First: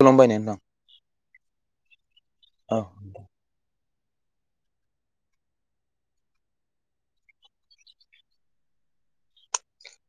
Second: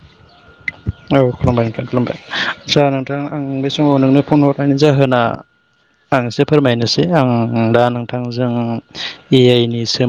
खुलुमबाय नोंथां औ खुलुमबाय नोंथां खुलुमबाय औ आतसा नोंथां आं बे नोंनो फन हरनायनि जाहोना आं एसे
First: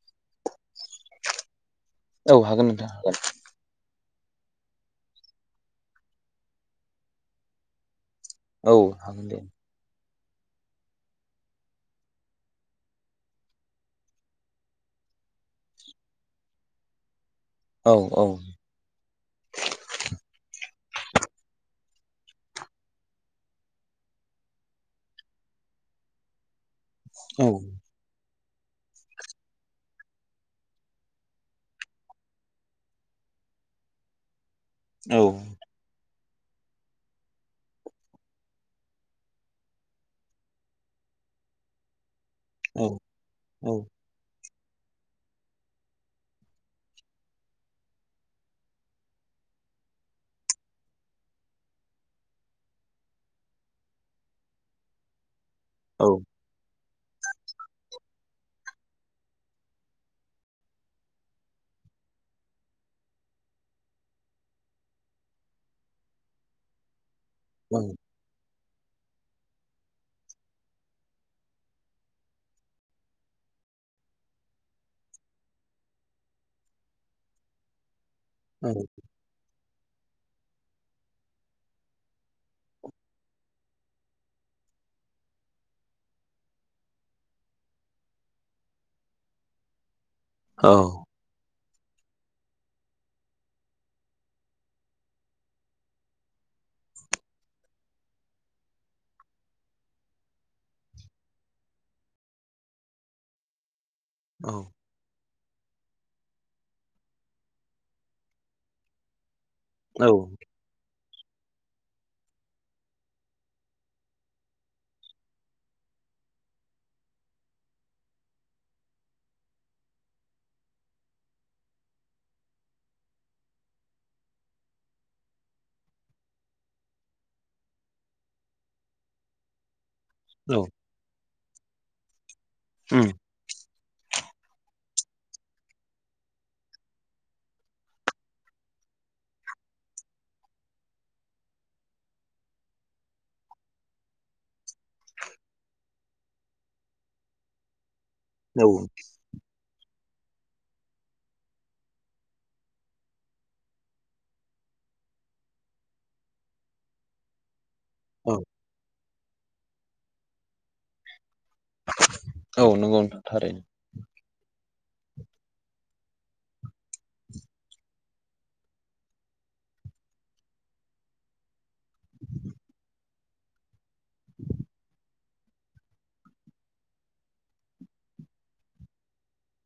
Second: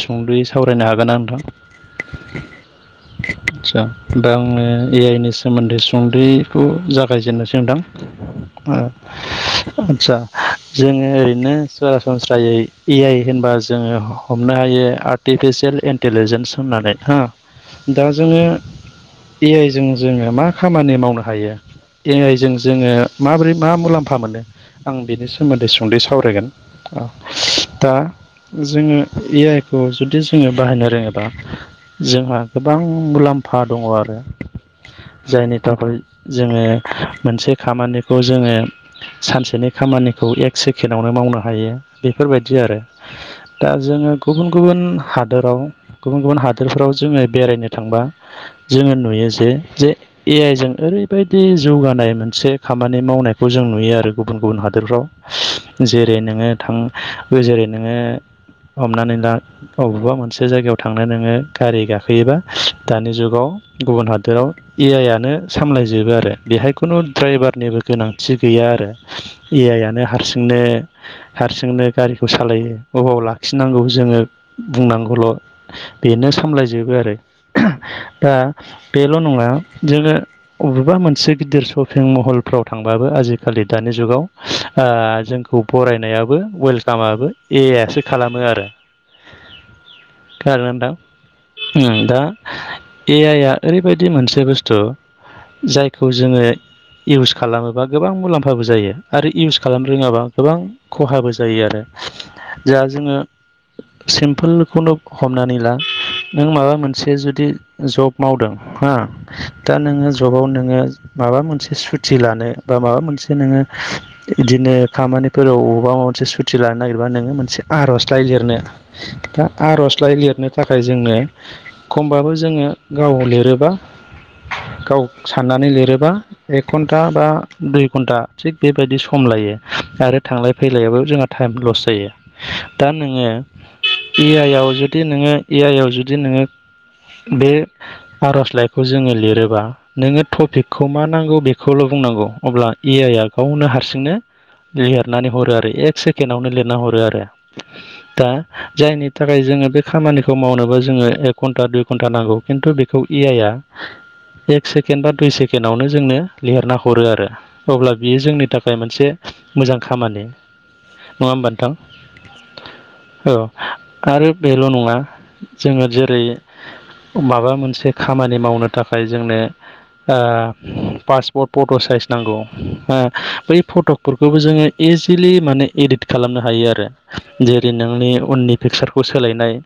सुंदुयै सावरायनो हागोना नोंथां औ हागोन नोंथां हागोन आदसा दा आंङो ए आइ नि सोमोन्दै सुंदयैखौ जागायजेननोसै औ नोंथां हागोन दे आतसा जोङो ओरैनो सरासनस्रायै ए आइ होनबा जोंङो हमनो हायो आर्टि आर्टिफिसियेल इन्टेलेजेन्स होननानै हो औ दा औ जोङो ए आइजों जोंङो मा खामानि मावनो हायो ए आइजों जोंङो माबोरै मा मुलाम्फा मोनो आं बिनि सोमोन्दै सुंदयै सावरायगोन औ दा जोंङो ए आइ खौ जुदि जोंङो बाहायनो रोङोबा जोंहा गोबां मुलाम्फा दङ' आरो औ जायनि थाखाय जोंङो मोनसे खामानिखौ जोंङो सानसेनि खामानिखौ एक सेकेण्डआवनो मावनो हायो बेफोरबायदि आरो दा औ जोंङो गुबुन गुबुन गुबुन हादोराव गुबुन गुबुन हादोरफ्राव जोङो बेरायनो थांबा जोंङो नुयो जे जे ए आइ जों ओरैबायदि जौगानाय मोन एसे खामानि मावनायखौ जों नुयो आरो गुबुन गुबुन हादोरफ्राव जेरै नोंङो थां जेरै नोंङो हमनानै ला अबावबा मोनसे जायगायाव थांनो नोंङो गारि गा खोयोबा दानि जुगाव गुबुन हादोराव ए आइआनो सामलायजोबो आरो बेहाय खुनु ड्राइभार निबो औ गोनांथि गैया आरो ए आइ आनो हारसिंनो हारसिंनो गारिखौ सालायो अबाव लाखिनांगौ जोंङो बुंनांगौल बेनो सामलाय जोबो आरो दा बेल' नंङा जोङो बबेबा मोनसे गिदिर शपिं महलफ्राव थांबाबो आजिखालि दानि जुगाव ओ‌ जोंखौ बरायनायाबो वेलकामाबो ए आइ आसो खालामो आरो औ गागोनदां उम दा ए आइ आ ओरैबायदि मोनसे बुस्थु इउस खालामो जा जोङो सिम्पोलखौनो हमनानै ला नों माबा मोनसे जुदि जब मावदों हो दा नोङो औ जबाव नोङो माबा मोनसे सुति लानो बा माबा मोनसे नोङो बिदिनो खामानिफोराव अबेबा मोनसे सुथि लानो नागिरबा नोङो मोनसे आर'जलाइ लिरनो दा आर'जलाइ लिरनो थाखाय जोंनो। खमब्लााबो जोङो गाव लिरोब्ला गाव साननानै लिरोबा एक घन्टा बा दुइ घन्टा थिग बेबायदि सम लायो। आरो थांलाय फैलायायावबो जोंहा टाइम लस जायो दा उम नोङो। ए आइ आव जुदि नोङो ए आइ आव जुदि नोङो बे आर'जलाइखौ जोङो लिरोबा नोङो टपिकखौ मा नांगौ बेखौ ल बुंनांगौ अब्ला ए आइ आ गावनो हारसिंनो लिरनानै हरो आरो एक सेकेणडआवनो लिरना हरो आरो। दा औ जायनि थाखाय जोङो बे खामानिखौ मावनोबो जोङो एक घन्टा दुइ घन्टा नांगौ खिन्थु बेखौ ए आइया एक सेकेण्ड बा दुइ सेकेण्डआवनो जोंनो लिरना हरो आरो। अब्ला बियो औ जोंनि थाखाय मोनसे मोजां खामानि नङा होमबा नोंथां औ नंगौ नोंथां औ थारैनो आरो बेल' नङा। जोङो जेरै माबा मोनसे खामानि मावनो थाखाय जोंनो पासपर्ट फट' साइ नांगौ बै फटकफोरखौबो जोङो इजिलि माने इदिट खालामनो हायो आरो। जेरै नोंनि उननि पिकसारखौ सोलायनाय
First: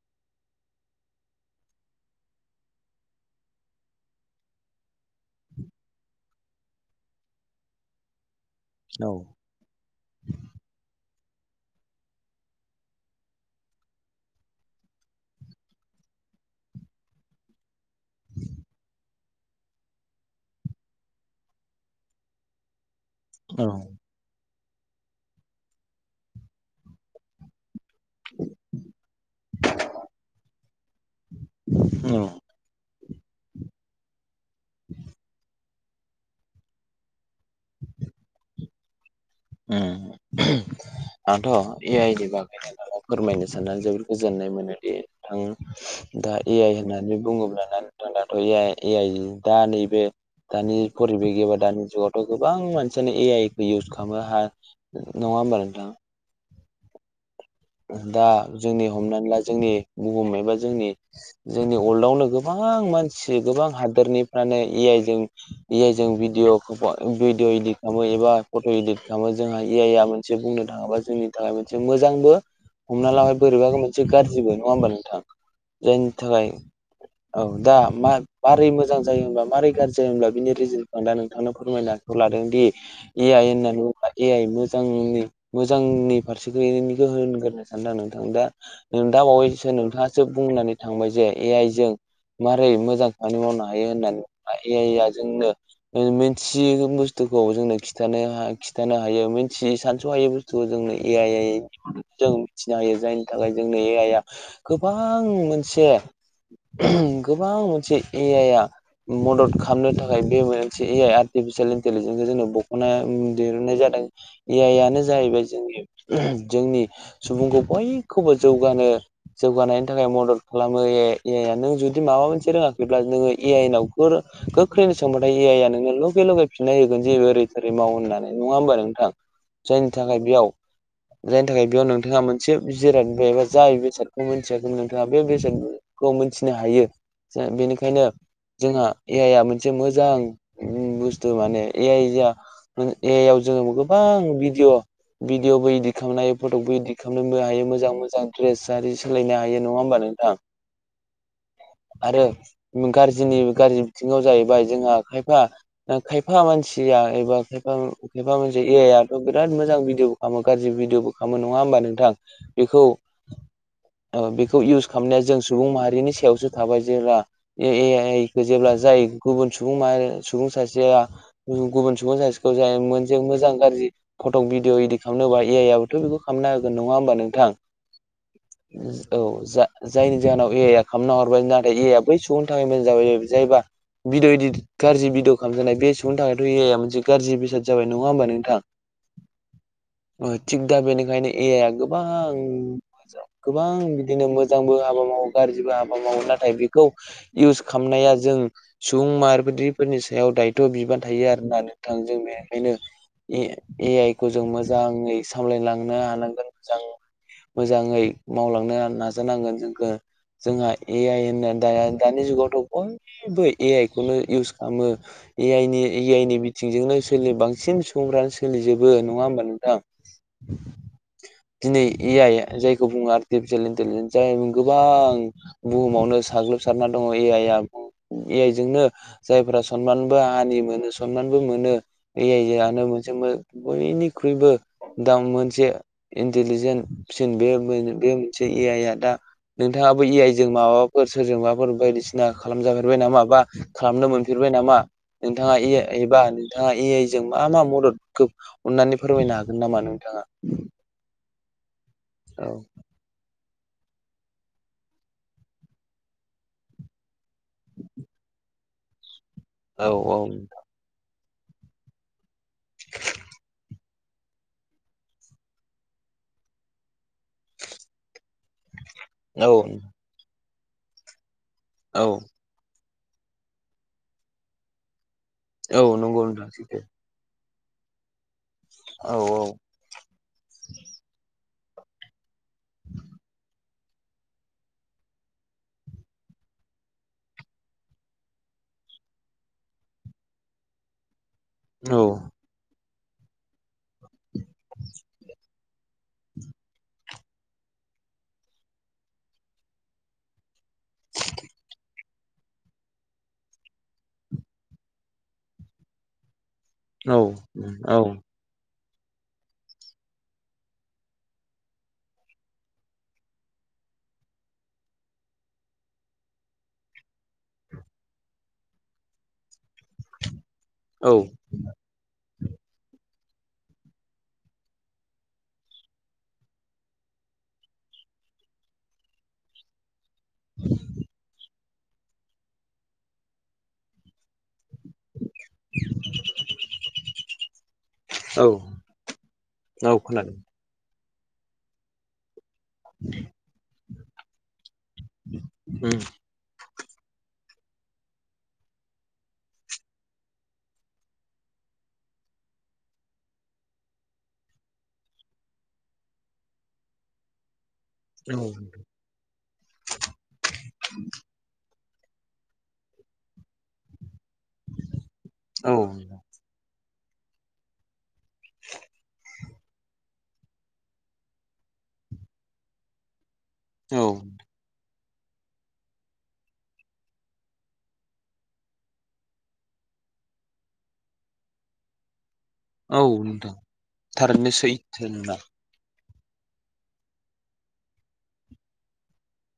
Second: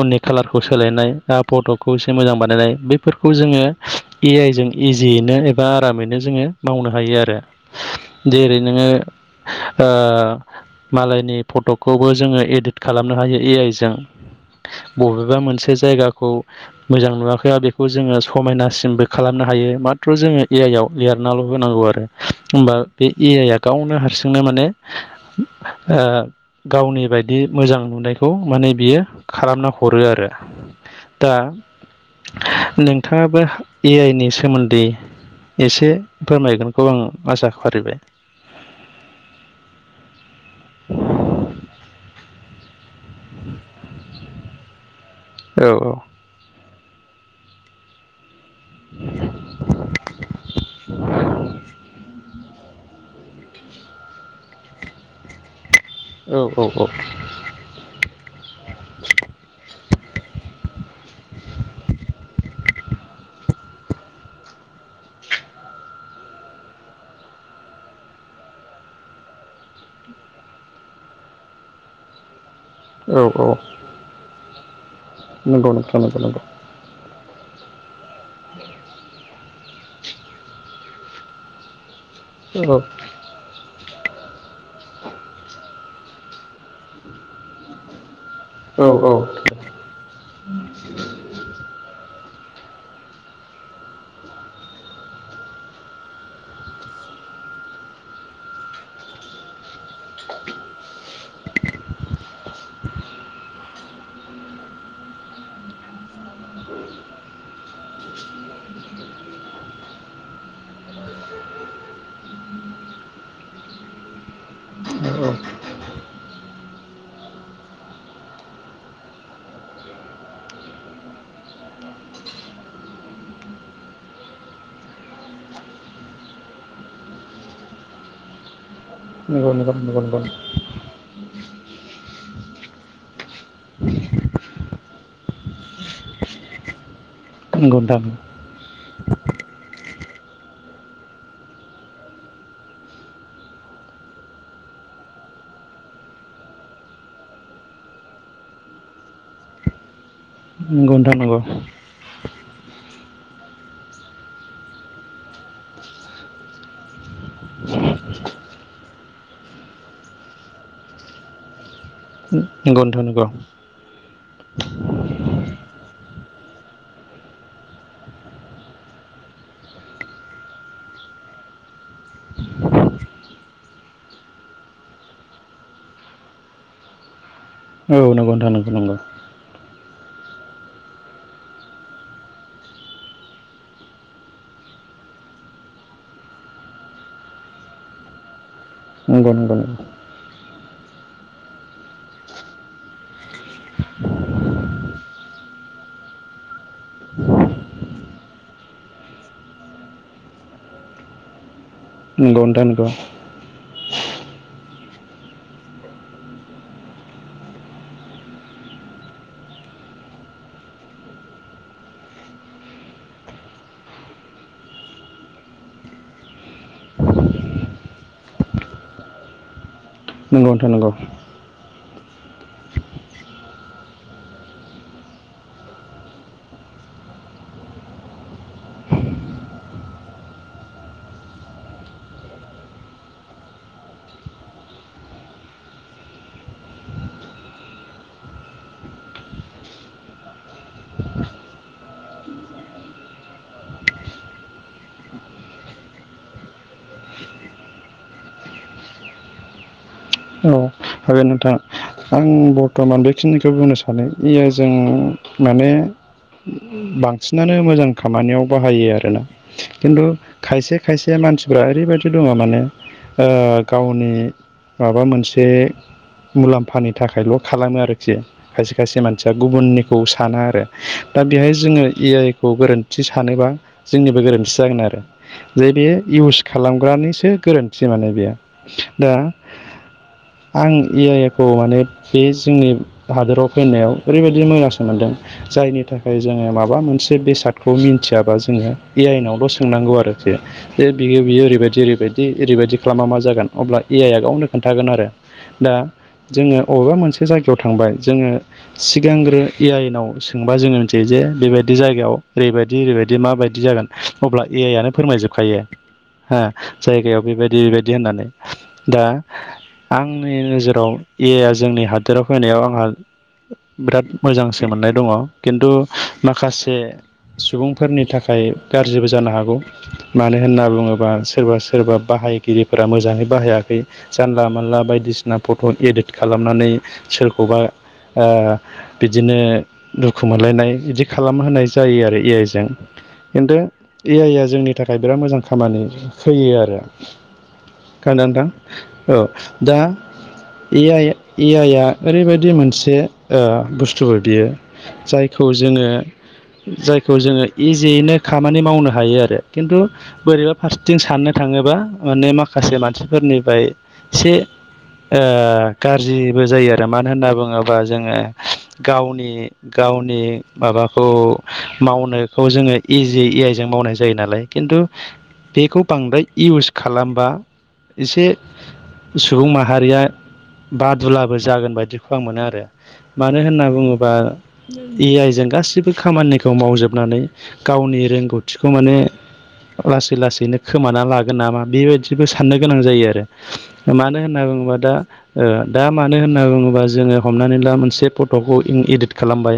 उननि कालारखौ सोलायनाय फट'खौ एसे मोजां बानायनाय बेफोरखौ जोङो ए आइजों इजियैनो एबा आरामैनो जोङो मावनो हायो आरो। जेरै नोङो औ ओ मालाय नि फट'खौबो जोङो एडट खालामनो हायो ए आइ जों बबेबा मोनसे जायगाखौ मोजां नुवाखैया बेखौ जोङो समायनासिमबो खालामनो हायो। माथ्र' जोङो ए आइ आव लिरनाल' होनांगौ आरो होमबा बे ए आइआ औ गावनो हारसिंनो माने गावनि बायदि मोजां। नुनायखौ माने बियो। खालामना हरो आरो दा नोंथाङाबो ए आइ। नि सोमोन्दै एसे फोरमायगोनखौ आं आसा खारिबाय [inaudible] उम आंथ' ए आइ [inaudible] फोरमायनो साननानै जोबोद गोजोननाय मोनोदि थां औ दा ए आइ होननानै बुङोब्ला [inaudible] ए ए आइ दा नैबे दानि परिबेक एबा दानि जुगावथ' गोबां मानसियानो ए आइखौ इउस खालामनो ह नङा होमबा नोंथां। औ औ औ। दा जोंनि हमनानै ला जोंनि बुुमबायबा जोंनि जोंनि वर्ल्डआवनो गोबां मानसि गोबां हादोरनिफ्रानो ए इ भअ भिडअ इदिट खालामो एबा फट' इदिट खालामो जोंहा आइ मोनसे बुंनो थाङोबा जोंनि थाखाय मोनसे मोजांबो हमना औ लाबाय औ बोरैबाो मोनसे गाज्रिबो नङा होमबा नोंथां नंगौ नोंथां जायनि नंगौ नंगौ थाखाय औ। दा मारै मोजां जायो मारै गाज्रि जायोमब्ला बिनि रिजल्टखौ आं दा नोंथांनो फोरमायनाै खौ लादोंदि औ ए आइ होनना बुङोब्ला ए आइ मोजांनि मोजां। नै फारसे गयैनिखौ होनग्रोन सानदों नों दा औ नों औ दा बावैसो नोंथाङासो बुंनानै थांबाय जे ए आइ जों मारै मोजां खामानि मावनो हायो होननानै ए आइ आ जोंनो मिथियै बुस्थु खौ जोंनो खिथानो खिथानो हायो मिथियै सानस' हायै बुस्थुखौ जोंनो ए आइ आइ जों मिथिनो हायो जायनि थाखाय जों नि ए आइया गोबां मोनसे गोबां मोनसे ए आइया मदद खालामनो थाखाय बे मोनसे ए आइ आर्टिफिसियेल इन्टेलिजेन्सखौ जोंङो बख'ना दहुननाय जादों। ए आइआनो जाहैबाय नंगौ जोंनि जोंनि सुबुंखौ बयखौबो जौगानो जौगानायनि थाखाय मदद खालामो ए आइ ए आया नों जुदि माबा मोनसे रोङाखैब्ला नोङो ए आइनाव फोर गोख्रैनो सोंबाथाय ए आइ आ नोंनो लगे लगे फिननाय होगोन जे ओरै थोरै माव होननानै। नङा होनबा नोंथां! नंगौ जायनि नंगौ नंगौ थाखाय बेयाव जायनि थाखाय बेया नों थाङा मोनसे जिराद एबा जाय बेसादखौ मिथियाखैमोन नोंथाङा बे बेसादखौ मिथिनो हायो। नोंथां बेनिखायनो जोंहा ए आइआ मोनसे मोजां बुस्थु माने ए आइया ए आइयाव जोङो गोबां भिदिअ भिडिअ'बो इदित खालामनो हायो फट'बो इदिद खामनोबो हायो। मोजां मोजां ड्रेस आरि सोलायनो हायो नङा होमबा नोंथां नंगौ नोंथां नंगौ आरो गाज्रिनि गाज्रि बिथिङाव जाहैबाय जोंहा खायफा खायफा मानसिया एबा खायफा खायफा मानसि ए आथ' बिराद मोजां भिदिअ'बो खालामो गाज्रि भिदिअ'बो खालामो नङा होमबा नों नंगौ नोंथां नंगौ। ओ बेखौ इउस खालामनाया जों सुबुं माहारिनि सायावसो थाबाय जेब्ला ए आइखौ जेब्ला जाय गुबुन सुबुं माहारि सुबुं सासेया गुबुन सुबुं सासेखौ जाय मोनसे मोजां गाज्रि फट'क भिडिअ इदिट खालामनोबा ए आइ आबोथ' बेखौ खालामना होगोन नङा होमबा नोंथां! औ नंगौ नोंथां नंगौ नंगौ। औ जा जायनि जाहोनाव ए आइ आ खालामना हरबाय नाथाय ए आइआ बै सुबुंनि थाखाय मोजां जाबाय जायबा भिडिअ' इदिद गाज्रि भिडिअ' खालामजानाय बे सुबुंनि थाखायथ' ए आइया मोनसे गाज्रि बेसाद जाबाय नङा होमबा नोंथां! नंगौ नोंथां नोंगौ थिग दा बेनिखायनो ए आइया गोबां गोबां बिदिनो मोजांबो हाबा मावो गाज्रिबो हाबा मावो नाथाय बेखौ इउस खालामनाया जों सुबुं माहारिफोरनि सायाव दायथ' बिबान थायो आरो ना नों थां जों नंगौ नंगौ बेनिखायनो नोंथां ए आइ खौ जों मोजाङै सामलायलांनो हानांगोन। मोजाङै मावलांनो नाजानांगोन जोंखौ जोंहा ए आइ होनना दाया दानि जुगावथ' बयबो ए आइ खौनो इउस खालामो। ए आइनि ए आइनि बिथिंजोंनो सो बांसिन सुबुंफ्रानो सोलिजोबो नङा होमबा नोंथां? नोंगौ नोंथां नंगौ। दिनै ए आइ जायखौ बुङो आर्टिफिसियेल इन्टिलिजेन्स जाय गोबां बुहुमावनो साग्लोब सारना दङ ए आइया। ए आइ जोंनो जायफोरा सनमानबो हानि मोनो सनमानबो मो नों ए आइयानो मोनसे बयनिख्रुइबो दा मोनसे इन्टेलिजेन्टसिन बे। बे मोनसे ए आइ आ दा नोंथाङाबो ए आइ जों माबा फोर सोरजोंबाफोर बायदिसिना खालामजफेरबाय नामा? बा खालामनो मोनफेरबाय नामा नोंथाङा ए आइ एबा नोंथाङा ए आइ जों मा मा मददखौ अननानै फोरमायनो हागोन नामा नोंथाङा? औ नोंथां आं औ बर्थमान बेखिनि खौ नो बुंनो सानो ए आइ जों माने बांसिनानो मोजां खामानियाव बाहायो आरो ना औ खिन्थु खायसे खायसे मानसिफ्रा ओरैबायदि दङ माने ओ गावनि माबा मोनसे मुलाम्फानि थाखायल' खालामो आरोखि। खायसे खायसे मानसिया औ गुबुननिखौ साना आरो दा बेहाय जोङो औ ए आइ खौ गोरो नैथि सानोबा जोंनिबो गोरोन्थि जागोन आरो। जे औ बे नंगौ इउस नोंथां सैथो खालामग्रानिसो गोरो नैथि माने बेयो औ ।दा आं ए आइयखौ माने बे जोंनि हादोराव होनायाव ओरैबायदि मोजांसो मोनदों ।जायनि थाखाय जोङो माबा मोनसे बेसादखौ मिथियाबा जों आइनावल' सोंनांगौ आरोखि जे बियो बियो ओरैबायदि औ ओरैबायदि ओरैबायदि खालामा मा जागोन? अब्ला ए आइ आ गावनो खोन्थागोन आरो। दा जोङो अ'बेबा मोनसे मोनसे जायगायाव थांबाय जोङो सिगांग्रो ए आइनाव सोंबा जोङो मिथियो जे बेबायदि जायगायाव ओरैबायदि ओरैबायदि माबायदि जागोन अब्ला ए आइ आनो फोरमायजोबखायो हो औ जायगायाव बेबायदि बेबायदि औ होननानै दा आंनि नोजोराव ए आइया जोंनि हादोराव फैनायाव आंहा बिराद मोजांसो मोननाय दङ खिन्थु माखासे सुबुंफोरनि थाखाय गारज्रिबो जानो हागौ। मानो होनना बुङोबा औ सोरबा सोरबा बाहाय गिरिफोरा मोजाङै बाहायाखै जानला मोनला बायदिसिना फट' एदिद खालामनानै सोरखौबा ओ बिदिनो दुखु मोनलायनाय इदि खालामहोनाय जायो आरो ए आइजों खिन्थु ए आइआ जोंनि थाखाय बिराद मोजां खामानि होयो आरो खा नोंथां औ। राव खोनादों। एआइ ए आइआ ओरैबायदि दि मोनसे ओ बुस्थुबो बियो जायखौ जोङो उम जायखौ जोङो इजियैनो खामानि मावनो हायो आरो। खिन्थु बोरैबा फारसिथिं साननो थाङो बा माने माखासे मानसिफोरनिफ्राय से ओ गारज्रिबो जायो आरो मानो होनना बुङो बा जोङो औ गावनि गावनि माबाखौ मावनोखौ जोङो इजि ए आइजों मावनाय जायो नालाय खिन्थु औ बेखौ बांद्राय इउस खालामबा एसे सुबुं माहारिया बादुलाबो जागोन बायदिखौ आं मोनो आरो। मानो होनना बुङोबा ए आइ जों गासिबो खामानिखौ मावजोबनानै गावनि रोंगौथिखौ माने लासै लासैनो खोमाना लागोन नामा बेबायदिबो साननो गोनां औ जायो आरो। नोंथां मानो होनना थारैनो बुङोबा दा सैथो नोंना ओ दा दा मानो होनना बुङोबा जोङो हमनानै ला मोनसे फट'खौ इं इदिट खालामबाय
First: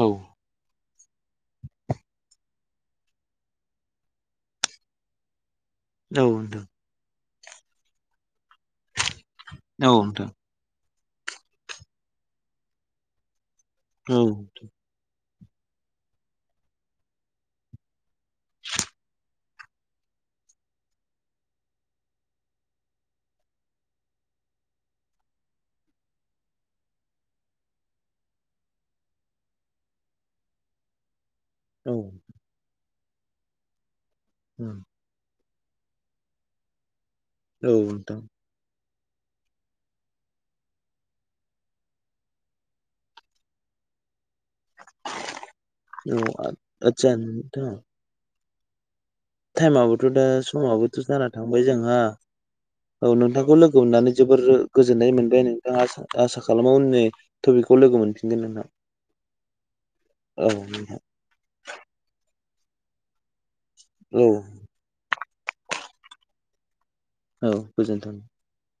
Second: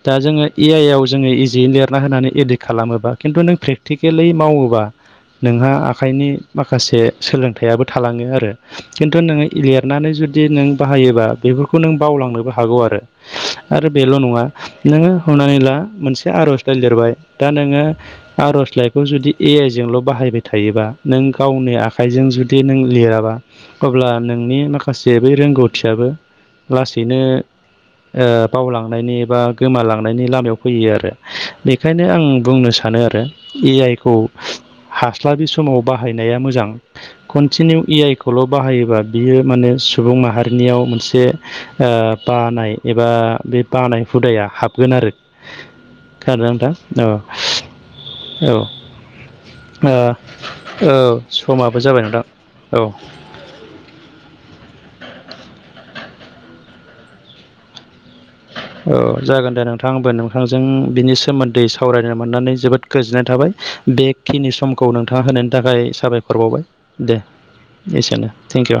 औ दा जोङो ए आइ आव जोङो इजियै लिरना होनानै एडिद खालामोबा खिन्थु नों प्रेकटिकेलि मावोबा नोंहा आखाइनि नोंथां औ माखासे सोलोंथाइयाबो थालाङो आरो खिन्थु नोङो लिरनानै नोंथां जुदि नों बाहायोबा बेफोरखौ नों बावलांनोबो हागौ आरो आरो बेल' औ नङा नोङो हमनानै ला मोनसे आर'जलाइ लिरबाय दा नोङो आर'जलाइखौ जुदि ए आइ जोंल' बाहायबाय थायोबा नों गावनि आखाइजों जु दि नों लिराबा अब्ला नोंनि माखासे बै रोंगौथियाबो लासैनो ओ बावलांनायनि बा गोमालांनायनि लामायाव फैयो आरो। औ बेखायनो आं बुंनो सानो आरो ए आइ खौ औ हास्लाबि सम समाव बाहायनाया मोजां कन्टिनिउ इ आइ नोंथां खौल' बाहायोबा बियो माने सुबुं माहारिनियाव मोनसे ओ बानाय एबा बे बानाय हुदाया हाबगोन आरो औ खोनादों ना नोंथां आदसा नोंथां अ'। औ। टाइमाबोथ' दा समाबोथ' औ जाना थांबाय समाबो जोंहा। जाबाय नोंथां औ नोंथांखौ लोगो मोननानै जोबोर गोजोन नै मोनबाय नै नोंथां आसा आसा खालामो उननि टपिकखौ लोगो मोनफिनगोन नोंहा। औ जागोन दे नोंथांबो नोंथांजों बिनि सोमोन्दै सावरायनो मोननानै जोबोद गोजोननाय थाबाय। औ बेखिनि समखौ नोंथाङा होनायनि थाखाय साबायखर बावबाय। दे औ गोजोन्थों। एसेनो थेंक इउ।